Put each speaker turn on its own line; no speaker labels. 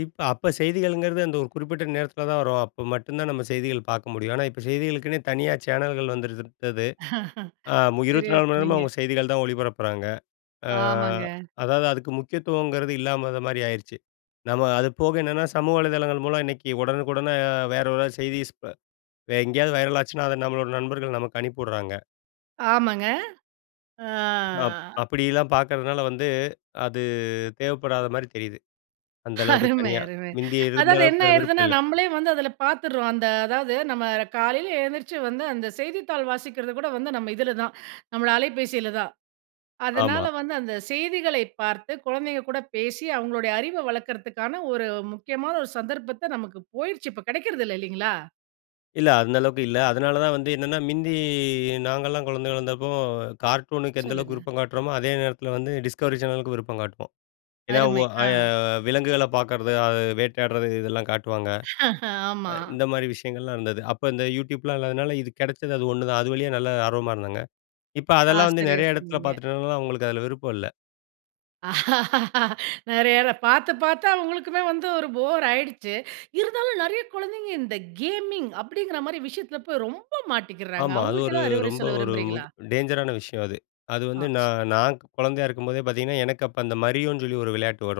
இப்ப அப்ப செய்திகளுங்கறது அந்த ஒரு குறிப்பிட்ட நேரத்துல தான் வரும். அப்ப மட்டும்தான் நம்ம செய்திகள் பாக்க முடியும். ஆனா, இப்ப செய்திகளுக்குன்னே தனியா சேனல்கள் வந்துவிட்டது ஆ மு
சரியா
24 மணி நேரமும்
சொன்னீங்க.
அவங்க செய்திகள் தான் ஒளிபரப்புறாங்க. அ
ஆமாங்க.
அதாவது அதுக்கு முக்கியத்துவம்ங்கறது இல்லாத மாரி ஆயிருச்சு. நம்ம அதுபோக என்னன்னா, சமூக வலைதளங்கள் மூலம் இன்னைக்கு உடனுக்குடன வேற யாராவது செய்திஸ் வ வேற எங்கயாவது வைரல் ஆச்சுன்னா, அத நம்மளோட நண்பர்கள் நமக்கு அனுப்பிஉடுறாங்க.
ஆமாங்க. ஆ.
அப் அப்டிலாம் பாக்றதுனால வந்து, அது தேவப்படாத மாரி தெரிது. அந்த அளவுக்கு
அருமை,
தனியா.
அருமை!
மிந்தி இருந்த
அதாவது என்ன
அளவுக்கு விருப்பம்
ஆயிடுதுன்னா,
இல்ல.
நம்மளே வந்து அதுல பாத்துறோம். அந்த அதாவது, நம்ம காலைல எழுந்திருச்சு வந்து, அந்த செய்தித்தாள் வாசிக்கிறது கூட வந்து நம்ம இதுலதான், நம்மள அலைபேசிலதான். அதனால
ஆமா.
வந்து, அந்த செய்திகளைப் பார்த்து, குழந்தைங்க கூட பேசி, அவங்களுடைய அறிவ வளர்க்கிறதுக்கான ஒரு முக்கியமான ஒரு சந்தர்ப்பத்த நமக்கு போயிருச்சு, இப்ப கெடைக்றது இல்ல இல்லைங்களா?
இல்ல, அந்த அளவுக்கு இல்ல. அதனாலதான் வந்து என்னன்னா, மிந்தி நாங்கல்லாம் குழந்தைகளா இருந்தப்போ கார்ட்டூனுக்கு எந்த அளவுக்கு
சொல்லுங்க.
விருப்பம் காட்றோமோ, அதே நேரத்துல வந்து, டிஸ்கவரி சேனலுக்கும் விருப்பம் காட்டுவோம். ஏன்னா, உ
அருமை,
அய
அ.
விலங்குகளப் பார்க்றது, அது வேட்டையாடுறது இதெல்லாம் காட்டுவாங்க. அ
ஆமா.
இந்த மாரி விஷயங்கள்லாம் இருந்தது. அப்ப இந்த YouTubeலாம் இல்லாததுனால, இது கெடச்சது அது ஒன்னுதான். அது வழியா நல்ல ஆர்வமா இருந்தாங்க. இப்ப
ஆ
அதெல்லாம் வந்து
சரியா
நெறைய எடத்துல
சொன்னீங்க.
பாத்துட்டதுனால, அவங்களுக்கு அதுல விருப்பம் இல்ல.
நெறையாத பாத்து, பாத்து அவங்களுக்குமே வந்து ஒரு போர் ஆயிடுச்சு. இருந்தாலும் நறையா குழந்தைங்க, இந்த கேமிங் அப்டிங்கற மாரி விஷயத்துல போய் ரொம்ப மாட்டிக்கிறாங்க,
ஆமா, அது
அவங்களுக்கு
ஒரு
ஏதாவது அறிவுரை
ரொம்ப
சொல்ல
ஒரு
விரும்புறீங்களா?
டேஞ்சரான விஷயம் அது. அது
ஆ
வந்து, நா
சொல்
நான் குழந்தையா இருக்கும் போதே பாத்தீங்கன்னா, எனக்கு அப்ப அந்த Marioன்னு சொல்லி ஒரு விளையாட்டு வரும்